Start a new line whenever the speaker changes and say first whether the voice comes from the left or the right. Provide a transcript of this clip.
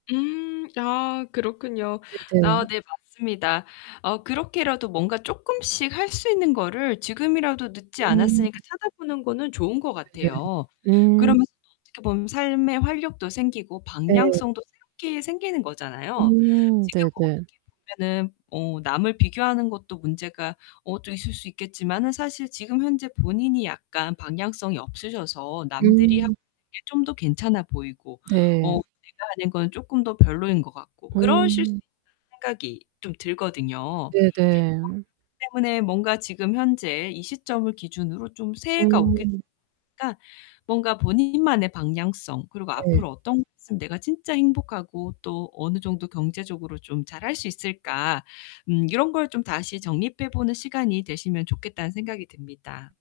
left: 음. 아 그렇군요. 아
right: 네네.
left: 네 맞습니다. 어 그렇게라도 뭔가 쪼끔씩 할 수 있는 거를 지금이라도 늦지
right: 음.
left: 않았으니까 찾아보는 거는 좋은 것
right: 네네.
left: 같아요.
right: 음.
left: 그러면서 또 어떻게 보면 삶의 활력도 생기고
right: 네.
left: 방향성도 새롭게 생기는 거잖아요.
right: 음
left: 지금
right: 네네.
left: 어떻게 보면은 어 남을 비교하는 것도 문제가 어 좀 있을 수 있겠지만은 사실 지금 현재 본인이 약간 방향성이 없으셔서 '남들이 하는
right: 음.
left: 게 좀 더 괜찮아 보이고 어
right: 네.
left: 내가 하는 건 쪼끔 더 별로인 것 같고 그러실 수
right: 음.
left: 있다.'는 생각이 좀 들거든요. 어 그렇기
right: 네네.
left: 때문에 뭔가 지금 현재 이 시점을 기준으로 좀 새해가 오겠
right: 음.
left: [unintelligible] 까 뭔가 본인만의 방향성 그리고
right: 네.
left: '앞으로 어떤 거 했음 내가 진짜 행복하고 또 어느 정도 경제적으로 좀 잘할 수 있을까' 음 이런 걸 좀 다시 정립해 보는 시간이 되시면 좋겠다는 생각이 듭니다.